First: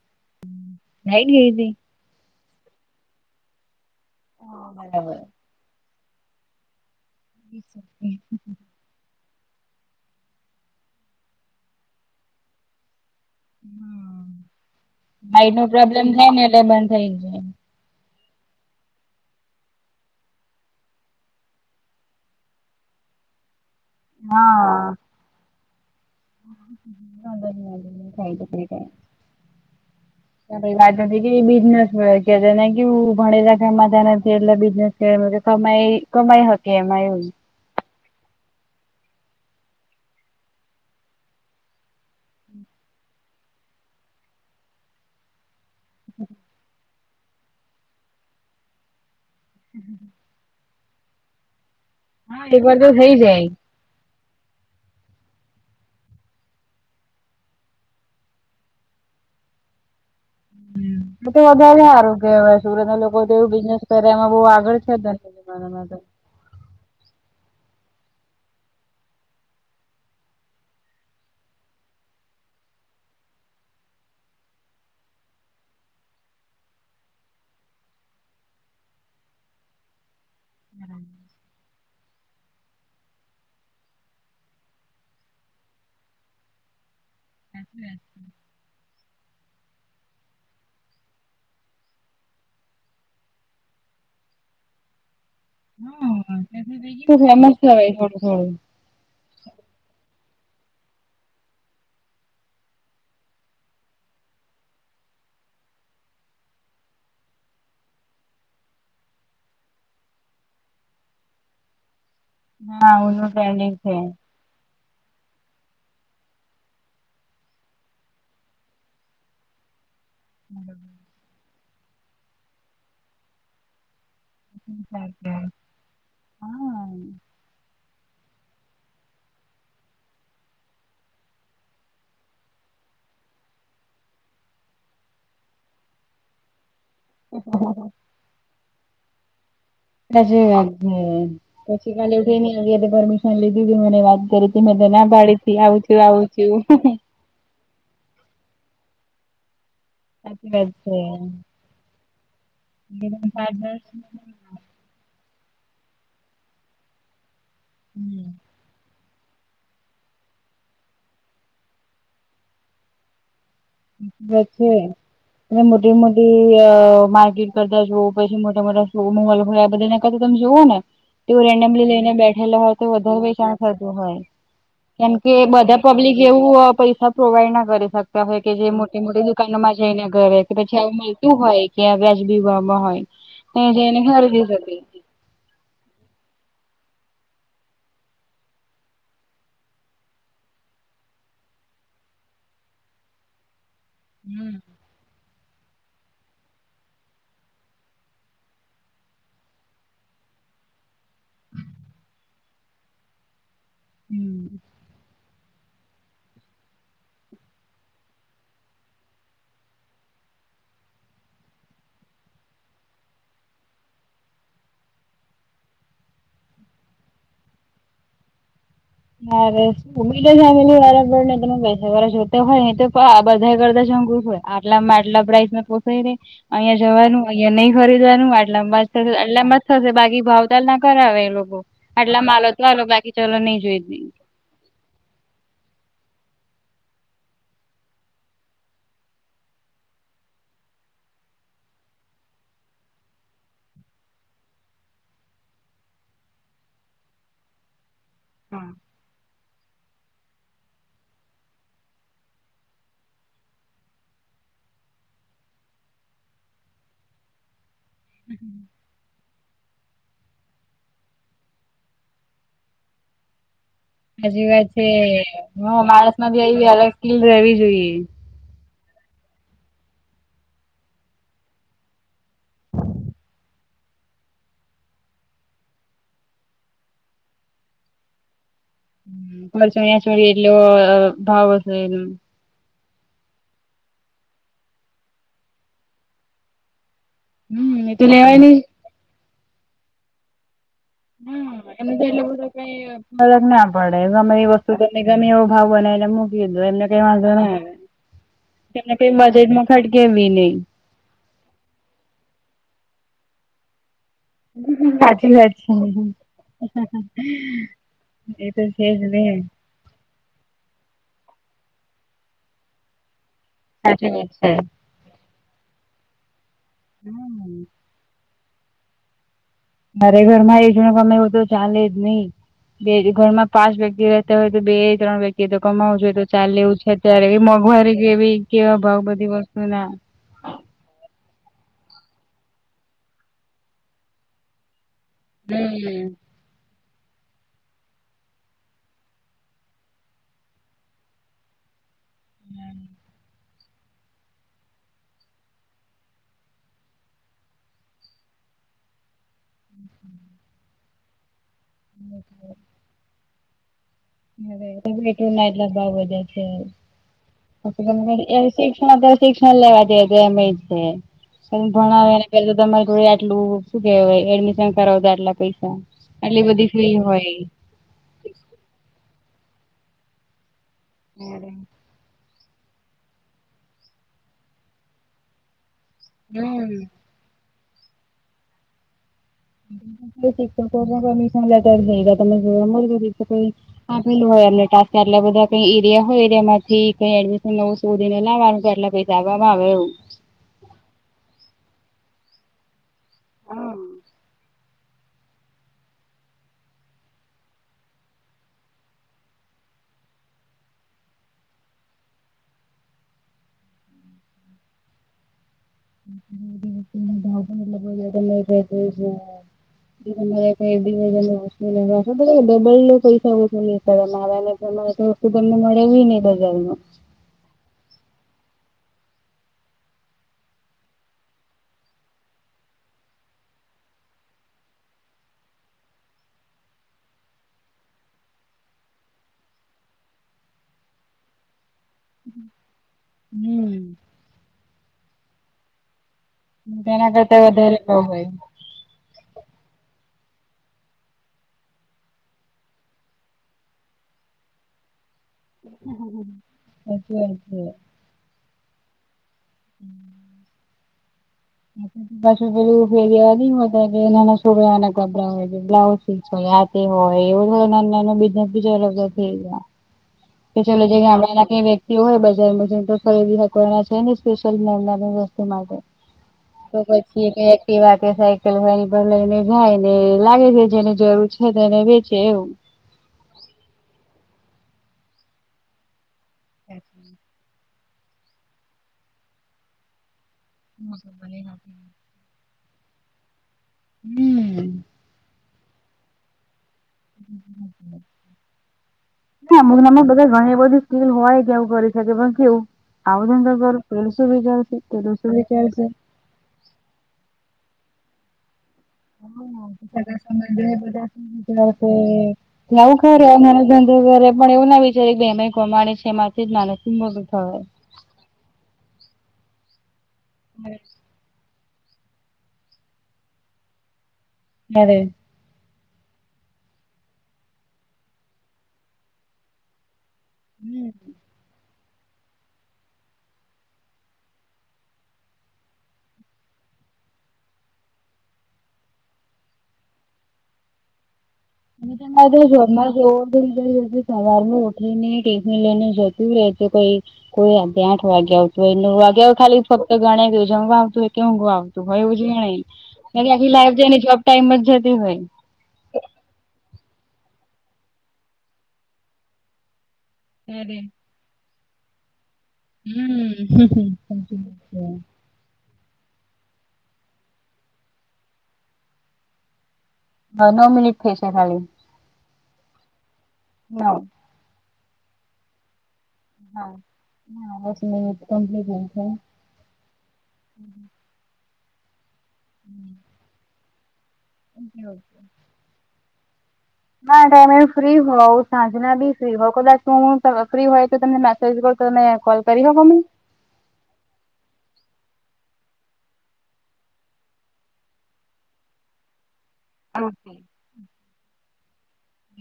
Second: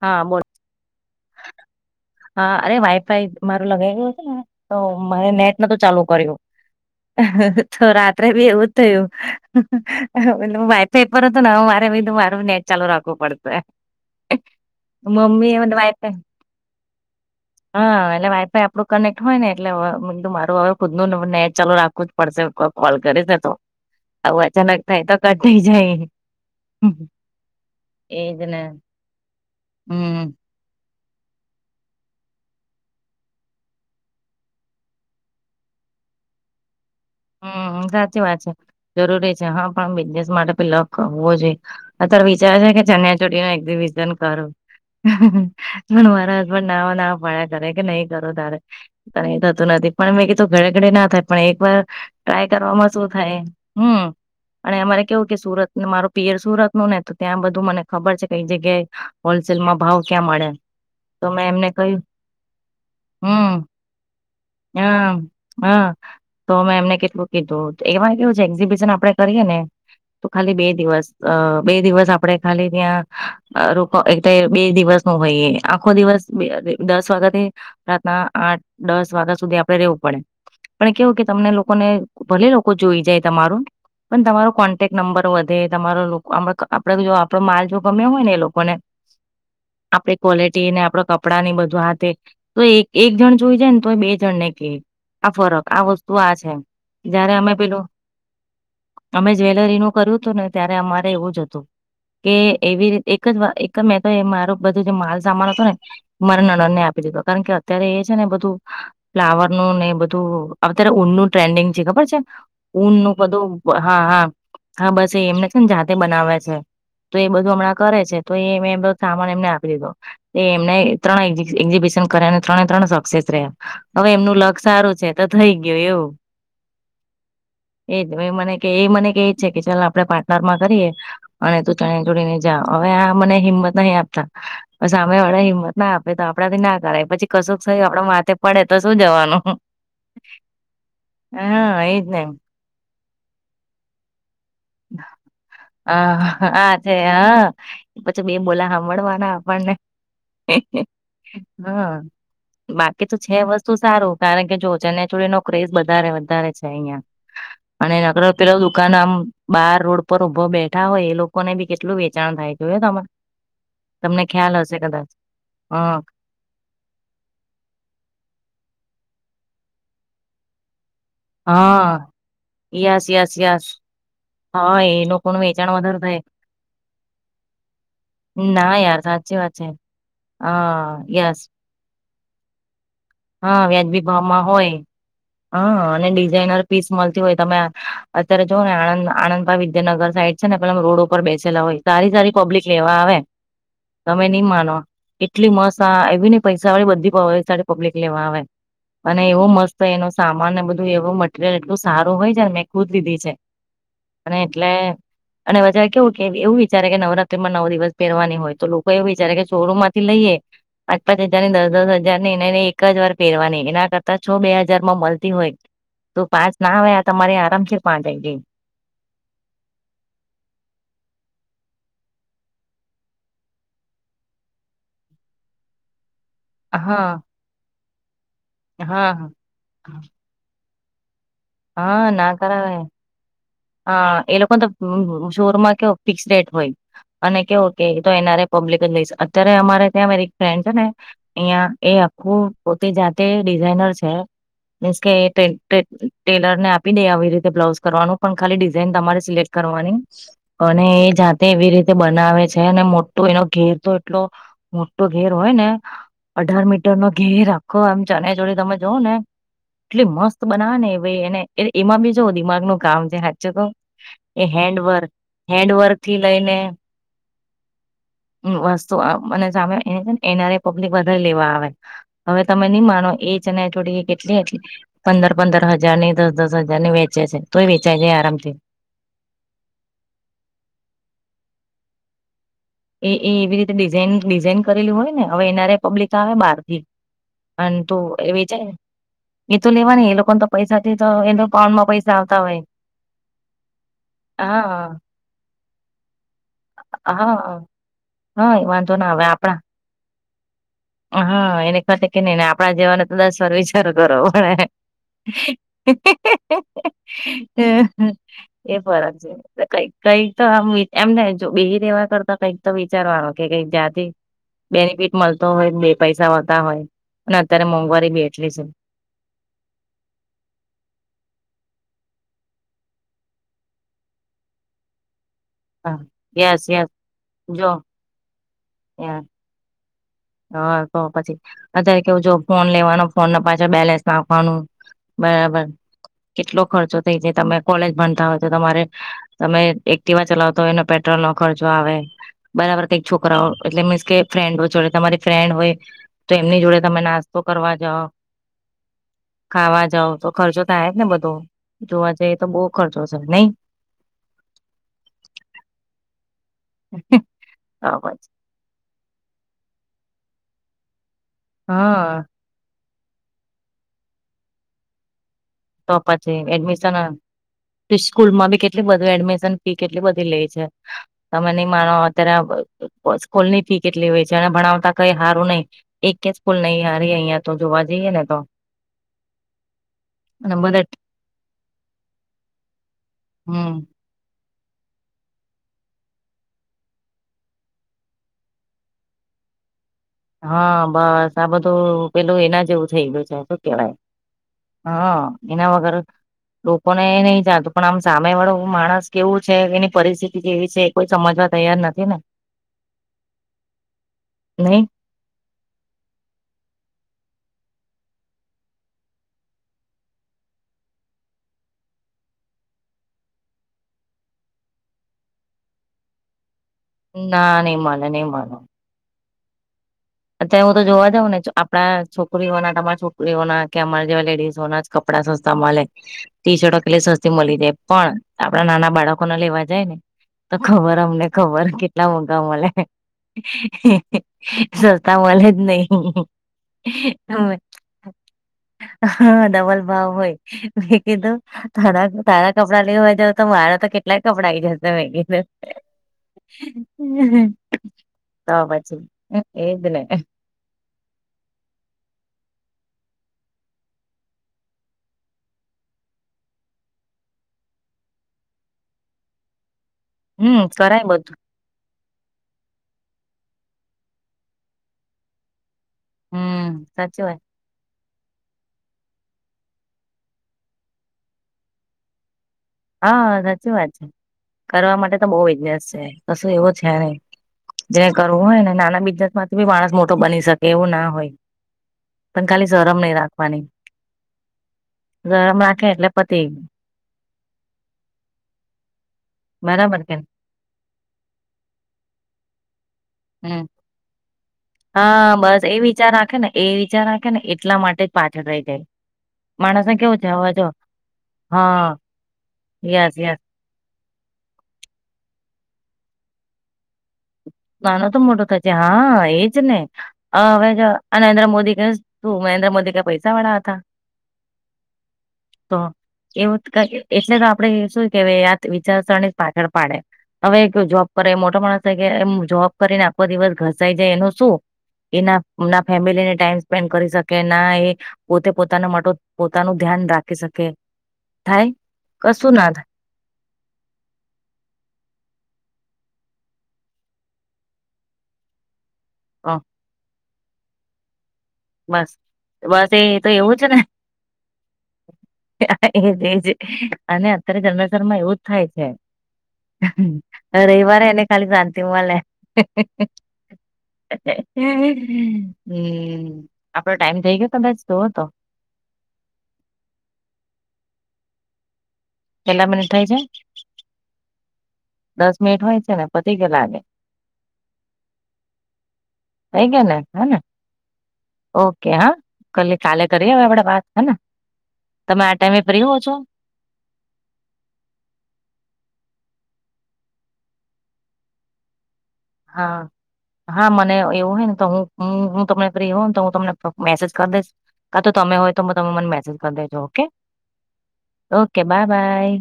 હા બોલ [unintelligible] હા અરે વાઈફાઈ મારું લગાવ ગયું છે. ને હા તો બરાબર મને નેટ ન તો ચાલુ કર્યું- તો હમ રાત્રે બી એવું. થયું એટ વાઈફાઈ પર હતો મારેધું મારું નેટ ચાલુ રાખવું પડતું. [unintelligible] લાઈટ નો પ્રોબ્લેમ થાય ને એટલે બંધ થઈ જાય. હા એટલે વાઈફાઈ આપડું કનેક્ટ હોય ને એટલે માર હવે ખુદ નું નેટ ચાલુ રાખવું. પડશે કોલ કરી જ તો આવું અચાનક હા થાય તો કઢઈ જાય. એજ ને હ મ્મ નથી કે બિઝનેસ ભણેલા ગામમાં નથી એટલે બિઝનેસ ક કમાઈ હકે એમાં હમ સાચી વાત છે જરૂરી છે હા પણ બિઝનેસ માટે પેલો કરવો જોઈએ. અત્યારે વિચાર છે કે ચણિયાચોળી ન એક્ઝિબિશન કરો. પણ મારા હસબન્ડ ના ના ભડ્યા કરે કે નહી કરું તારે થતું નથી પણ મે તો ઘરે ઘડે ના થાય પણ એક વાર હા ટ્રાય એક વાર તો કરવામાં શું થઈ થાય જાય એ હમ. અને અમારે કેવું કે સુરત મારું પિયર સુરત નું ને તો ત્યાં બધું મને ખબર છે, કઈ જગ્યાએ? હોલસેલમાં ભાવ ક્યાં મળે? તો મેં એમને વધારે કહ્યું આરોગ્ય હોય સુરત ના લોકો તો એવું હમ બિઝનેસ કરે એમાં બહ આગળ છે, હા હા [inaudible] તો મેં એમને કેટલું કીધું એમાય કેવું છે, એક્ઝિબિશન આપડે કરીએ ને. તો ખાલી બે દિવસ અ બે દિવસ આપણેે ખાલી ત્યાં. રો એક બે દિવસ ન હોયએ આખો દિવસ દસ વાગ્યાથી. રાતના આઠ દસ વાગ્યા સુધી આપડે રેવું પડે પણ કેવું કે તમને લોકોને. ભલે લોકો જોઈ જાય તમારું. પણ તમારો કોન્ટેક્ટ નંબર વધે તમારો લોકો આપડે જો પણ માલ જો ગમ્યો હોય ને એ લોકો ને. આપડી ક્વોલિટી ને આપડ કપડાં ની બધું હાથે. તો એક એક જણ જોઈ જાય ને તો બે જણને ક આ ફરક આ વસ્તુ આ છે, હા જયારે અમે ફેમસ પેલું થવાય થોડું થોડું અમે જ્વેલરીનુંકર્યું હતું ને ત્યારે અમારે એવું જ હતું. કે એવી રીતે એક જ વા એક જ મેં તો મારું બધું જે માલ સામાન હતો ને. [inaudible] આપી દીધો કારણ કે અત્યારે એ છે, ને બધું. ફ્લાવરનુંને એ બધું અત્યારે ઊન નું ટ્રેન્ડિંગ છે ખબર છે? ઊન હા નું ઓનું બધું ટ્રેન્ડિંગ છે હા હા હા બસ એ એમને છે ને જાતે બનાવે છે, તો એ બધું હમણાં કરે છે, તો એ મેંધો સામાન એમને આપી દીધો. એ એમને ત્રણ એક્ઝિબિશન કર્યા અને ત્રણે ત્રણ સક્સેસ રહ્યા. હવે એમનું લગ સારું છે, તો થઈ ગયું એવું. હા. એજ એ મને એ મને કે છે, કે ચાલ આપડે પાટાર માં કરીએ. અને તું ચણે જોડી ને જા હવે આ મને હિંમત નહી આપતા. સામે વાળા હિંમત ના આપે તો આપડા થી ના કરાય પછી કશું થય આપડ માથે પડે તો શું જવાનું? [unintelligible] વાત હા એજ ને કરી મે ના પાડીથી આવું થયું આવું હા થયું. [inaudible] પછી બે બોલા સાંભળવાના આપણને. સાચી વાત છે. હમ બાકી તો એકદમ છે વસ્તુ પારદર્શક સારું કારણ કે જો ચન્યાચોડી નો ક્રેઝ વધારે વધારે છે હમ અહિયાં [inaudible] દુકાન આમ બહાર રોડ પર ઉભ‌ બેઠા હોય એ લોકોને બી કેટલું વેચાણ થાય જોય તમારે છે અને મોટી હા મોટી માર્કેટ કરતા જોવ‌પછી મોટા મોટા મોલ હોય આ બધા ના કરતા તમે જુઓ ને તેઓ રેન્ડમલી હા લઈને બેઠેલા હોય તો યસ વધારે યસ વેચાણ યસ થતું હોય. હા એ કેમકે લોકોનું વેચાણ બધા વધારે પબ્લિક થાય એવું પૈસા પ્રોવાઈડ ના કરી શકતા હોય. કે જે ના યાર મોટી મોટી સાચી વાત દુકાનો છે માં જઈને ઘરે કે પછી હા મળતું યસ હોય કે વ્યાજબીહમાં હોય હા એ જઈને વ્યાજબી ખરીદી ભાવમાં હોય. શકે હા અને ડિઝાઇનર પીસ મળતી હોય તમે અત્યારે જ ને આણંદ આણંદ મા વિદ્યાનગર સાઈડ છે ને પેલા રોડ ઉપર બેસેલા હોય સારી સારી પબ્લિક લેવા આવે. તમે નઈ હમ માનો કેટલી મસ્ત આ એવી નઈ પૈસા વાળી બધી પબ્લિક લેવા આવેે. અને એવો મસ્ત એનો સામાન અનેને બધું એવું મટરિયલ એટલું સારું હોય છે ને મેં ખુદ લીધી છે. અને એટલે. અને બજારે કેવું કે એવું વિચારે કે નવરાત્રી માં નવો દિવસ પહેરવાની હોય તો લોકો એવું વિચારે કે શોરૂમ માંથી લઈએ પાં પાંચ હજાર ની દસ દસ હજાર ની એને એક જ વાર પહેરવાની એના કરતા છ બે હાજાર માં મળતી હોય. તો પાંચ ના આવે આ તમારે આરામ છે પાંચ આ આવી ગઈ આવે ઉ બી ફેમિલી વારાબર ને તમે પૈસા વાળા જોતા હોય તો બધા કરતા શોકુ હોય. અટલા મેડલા પ્રાઈઝ નને પોસે ર અહિયાં હા જવાનું અહિયાયા નહી ખરીદવાનું આટલામાં જ હા એટલામાં જ થશે બાકી ભાવ ચાલ ના કરાવે એ લોકો આટલા માલો તો ચાલો બાકી ચાલ નહી જોઈ. હ એ લોકો તો શોરમાં કે ફિક્સ રેટ હોય. અને કેવો કે તો એનારે પબ્લિક લઈશ અત્યારે અમારે ત્યાં મારી ફ્રેન્ડ છે ને. અહિયાં એ આખું પોતે જાતે ડિઝાઇનર છે. મીન્સ કે ટેલ ટેલ ટેલર ને આપી દે આવી રીતે બ્લાઉઝ કરવાનું. પણ ખાલી હા ડિઝાઇન તમારે સિલેક્ટ કરવાની. અને એ જાતે એવી રીતે બનાવે છે અને મોટો એનો ઘેર તો એટલો મોટો ઘેર હોય ને અઢાર મીટર નો ઘેર આખો એમ. ચણિયાચોળી તમે જોવ ને એટલી મસ્ત બનાવે ને ભાઈ એને એમાં બી જો દિમાગ ન કામ જે સાચુ કહુ હજી વાત છે હું માણસ થી માંથી લઈને આવી અલગ કિલ રેવી જોઈએ. વસ્તુ આમ સામે એનઆર પબ્લિક વધારે લેવા આવે. હવે તમે નહી માનો એ જ અને થોડી કેટલી એટલી પંદર પંદર હજારની દસ દસ હજાર ની વેચે છે તોય વેચાય જાય આરામથી મારે ચણિયાચોળી એટલો ભાવ હશે એ એ એ એવી રીતેિઝ ડિઝાઇન કરેલું હોય ને હવે એનારે પબ્લિક આવે બાર થી. હમ એ તો લેવાય નહિ એ તો લેવા એ લોકો તો પૈસા થી તો એતો કાઉન્ડ માં પૈસા આવતા હોય. કે ફરક ના પડે અમે એ હા વસ્તુ તમને ગમે એવો ભાવ બને એને મૂકી દો એમને કઈ વાંધો હા નહી હા એ તેમને વાંધો ના પેલનમાં ખટકે નહી. આ હા એને ખડે કે નહી ને આપડા જવાને તો દસ વાર વિચારો કરો. હ સાચી વાત છે તો હ એ છે જ ફરક ને છે કઈક કઈક તો આ એમને જો બઈ રેવા કરતા કઈક તો વિચારવાનો કે કઈક જાતિ સાચી વાત છે બેનિફિટ મળતો હોય બે પૈસા હોતાહોય અને હમ અત્યારે મોંઘવારી એટલી છે. મારે ઘર માં એજ ગમેવુ તો ચાલે જ નહી. બે ઘરમાં પાંચ વ્યક્તિ રહેતા હોય તો બે ત્રણ વ્યક્તિ તો હા કમાવું છો તો ચાલે યસ એવું છે યસ અત્યારે એ જો મોંઘવારી કે એવી કેવા ભાવ બધી વસ્તુ ના હા તો પછી અત્યારે કેવું જો ફોન લેવાનો ફોનને પાછળ બેલેન્સ નાખવાનું. બરાબર હમ. કેટલો ખર્ચો થઇ જાય તમે કોલેજ ભણતા હોય તો તમારે તમે એકટીવા ચલાવતા હોયને પેટ્રોલ નો ખર્ચો આવે બરાબર કંક છોકરાઓ એટલે મીન્સ કે ફ્રેન્ડો જોડે તમારે ફ્રેન્ડ હોય તો એમની જોડે તમે નાસ્તો કરવા જાઓ. ખાવા જાવ તો ખર્ચો થાય જ ને બધો જોવા જઈ તો બહુ ખર્ચો છે નઈ હ એતો પ્રટોલના એટલા ભાવ વધયા છે ત બરાબર શિક્ષણ શિક્ષણ લેવા જઈએ તો એમ છે ભણાવ હા એને કે તમારે જો આટલું. શું કેહેવાય એડમિશન કરાવતા આટલા પૈસા આટલી બધી ફ્રી હોય સ્કૂલ માં બી કેટલી બધી એડમિશન ફી કેટલી બધી લે છે તમે નહીં માનો. અત્યારે સ્કૂલની ફી કેટલી હોય છે અને ભણાવતા કઈ હારું નહી. એકય સ્કૂલ હમ. નહીં હારી અહિયાં તો જોવા જઈએ ને તો. [unintelligible] ની અને બધા હમ હોય એમ ટા એટલા બધા કઈ એરિયા હોય એરિયા થી કઈ એડમિશન નવું શોધીને લાવવાનું એટલા. જવા વાવ એવું. હા બસ આ બધું પેલું એના જેવું થઈ ગયું છે શું હા. કેવાય. હા એના વગર. લોકોને એ નહી જાતું પણ આમ સામે વાળો માણસ કેવું છે એની પરિસ્થિતિ કેવી છે. કોઈ સમજવા તૈયાર નથી ને નહી. [unintelligible] ડબલ પૈસા ઓ માને. [unintelligible] તો તમને મળે એવું નહી બજારમાં. ના નઈ મળે નઈ મળે. અત્યારે હું તો જોવા જઉં ને આપણા છોકરીઓના તમારા છોકરીઓના કે અમારા જેવા લેડીઝોના. કપડા સસ્તા મલે. ટીશર્ટ એટલી સસ્તી મળી જાય પણ આપડા નાના બાળકો ના લેવા જાય ને. તો ખબર અમને ખબર કેટલા મોટા મળે. હમ્મ. સસ્તા મલે જ નહી. તેના કરતા હ વધારે ભાવ હોય. હા ડબલ ભાવ હોય. મેં કીધું. તારા તારા કપડાં લેવા જાવ તો મારા તો કેટલાય કપડાં આઈ જતા હોય. સાચી વાત છે. તો પછી એજ ને. [inaudible] પશ ફેરીવા શોના ગબરા હોય છે બ્લાઉ સીસય. તે હોય એવું થ ના નાનો બિઝનેસ બી ચ થઈ ગયા. હમ ચલે જે કરાય બધું ગામડા ના જે. વ્યક્તિ એવું હોય બજારમાં જે તો ખરીદી નાકવાના છે ને સ્પેશિયલ મેનાની વસ્તુ માટે. હમ તો સાચી પછી વાત કઈક. એ વા કે સાયકલ વાની પર લઈને જાય ને લાગે છે જેને જરૂર છે તો એને વેચે એવું. હા સાચી વાત છે કરવા માટે તો બહ બિઝનેસ છે કશું એવું છે નઈ. જેને કરવું હોય ને નાના બિઝનેસ માંથી બી માણસ મોટો બની શકે એવું ના હોય. પણ ખાલી શરમ નહી રાખવાની. હમ. શરમ રાખે એટલે પતી. [inaudible] ના બરાબર અમુક કે બધા ઘણી બધી સ્કીલ હોય કે એવું કરી શકે પણ કેવું. આવઉધંગ હમ કરર પલસું બી ખલશે તેલસું હા બી બસ એ કેલશે. વિચાર રાખે ને. એ વિચાર રાખે ને એટલા માટે જ પાછળ રહી જાય. હમ માણસને સગા કેવું છે હવે જો સબંધીઓ બધા. [unintelligible] હા યસ યસ પણ એવું ના વિચારી કે એ કો માણે છે એમાંથી જ માણસ મોટો થયો એમ. નાનો તો મોટો થશે હા એજ ને હ હવે. આ નરેન્દ્ર મોદી ક તું નરેન્દ્ર મોદી કઈ પૈસા વાળા હતા. ના રે. તો એવું એટલે તો આપડે શું કે આયા વિચારસરણી જ પાછળ પાડે. હવે ક જોબ કરે મોટો માણસ થાય કે એમ જોબ કરીને આખો દિવસ ઘસાઈ જાય એનું શું. એના ના ફેમિલી ને ટાઈમ સ્પેન્ડ કરી શકે ના એ પોતે પોતાના માટે પોતાનું ધ્યાન રાખી શકે થાય તો મધ કશું ના થાય જમાંવ [unintelligible] ઈ સવાર ઉઠીને ટિફિન લઈને જતુ રહેત કોઈ કોઈ આજે આઠ વાગે આવતું હોય નવ વાગે હ ખાલી ફક્ત ગણ ગયું જમવા આવું હોય કે ઉઘવા આવતું હોય બસ એવું જ ઈન બસ એ તો ત્યારે આખી એવું છે લાઈફ ને જાયને જોબ ટાઈમ જ જતી હોય એજ અને અત્યારે જમેસરમાં એવું જ થાય છે ત્યારે રવિવારે એને ખાલી રાતે મલે હમ હમ હમ હમ આપડો ટાઈમ થઇ ગયો તો બેન જોવ તો હ નવ મનિટ થ ઈશે ખાલી કેટલા મિનિટ થાય છે નવ દસ મનિટ હોય છે ને પતી ગયા લાગે હા હાલી થઈ ગયા ને હે ને [unintelligible] ઓકે હા કાલી કાલે કરી હ આપડે વાત હે ને તમે આ ટાઈમે ફ્રી હો છો ના ટાઈમે એ ફ્રી હોઉ સાંજના બી ફ્રી હોઉ કદાચ હું ફ્રી હોય તો તમને થી તમેને કોલ કરી હા હો મ હા મને એવું હોય ને તો હું હું તમને ફ્રી હોને તો હું તમને મેસેજ કરી દઈશ કા તો તમે હોય તો તમે મને મેસેજ કરી દેજો ઓકે ઓકે બાય બાય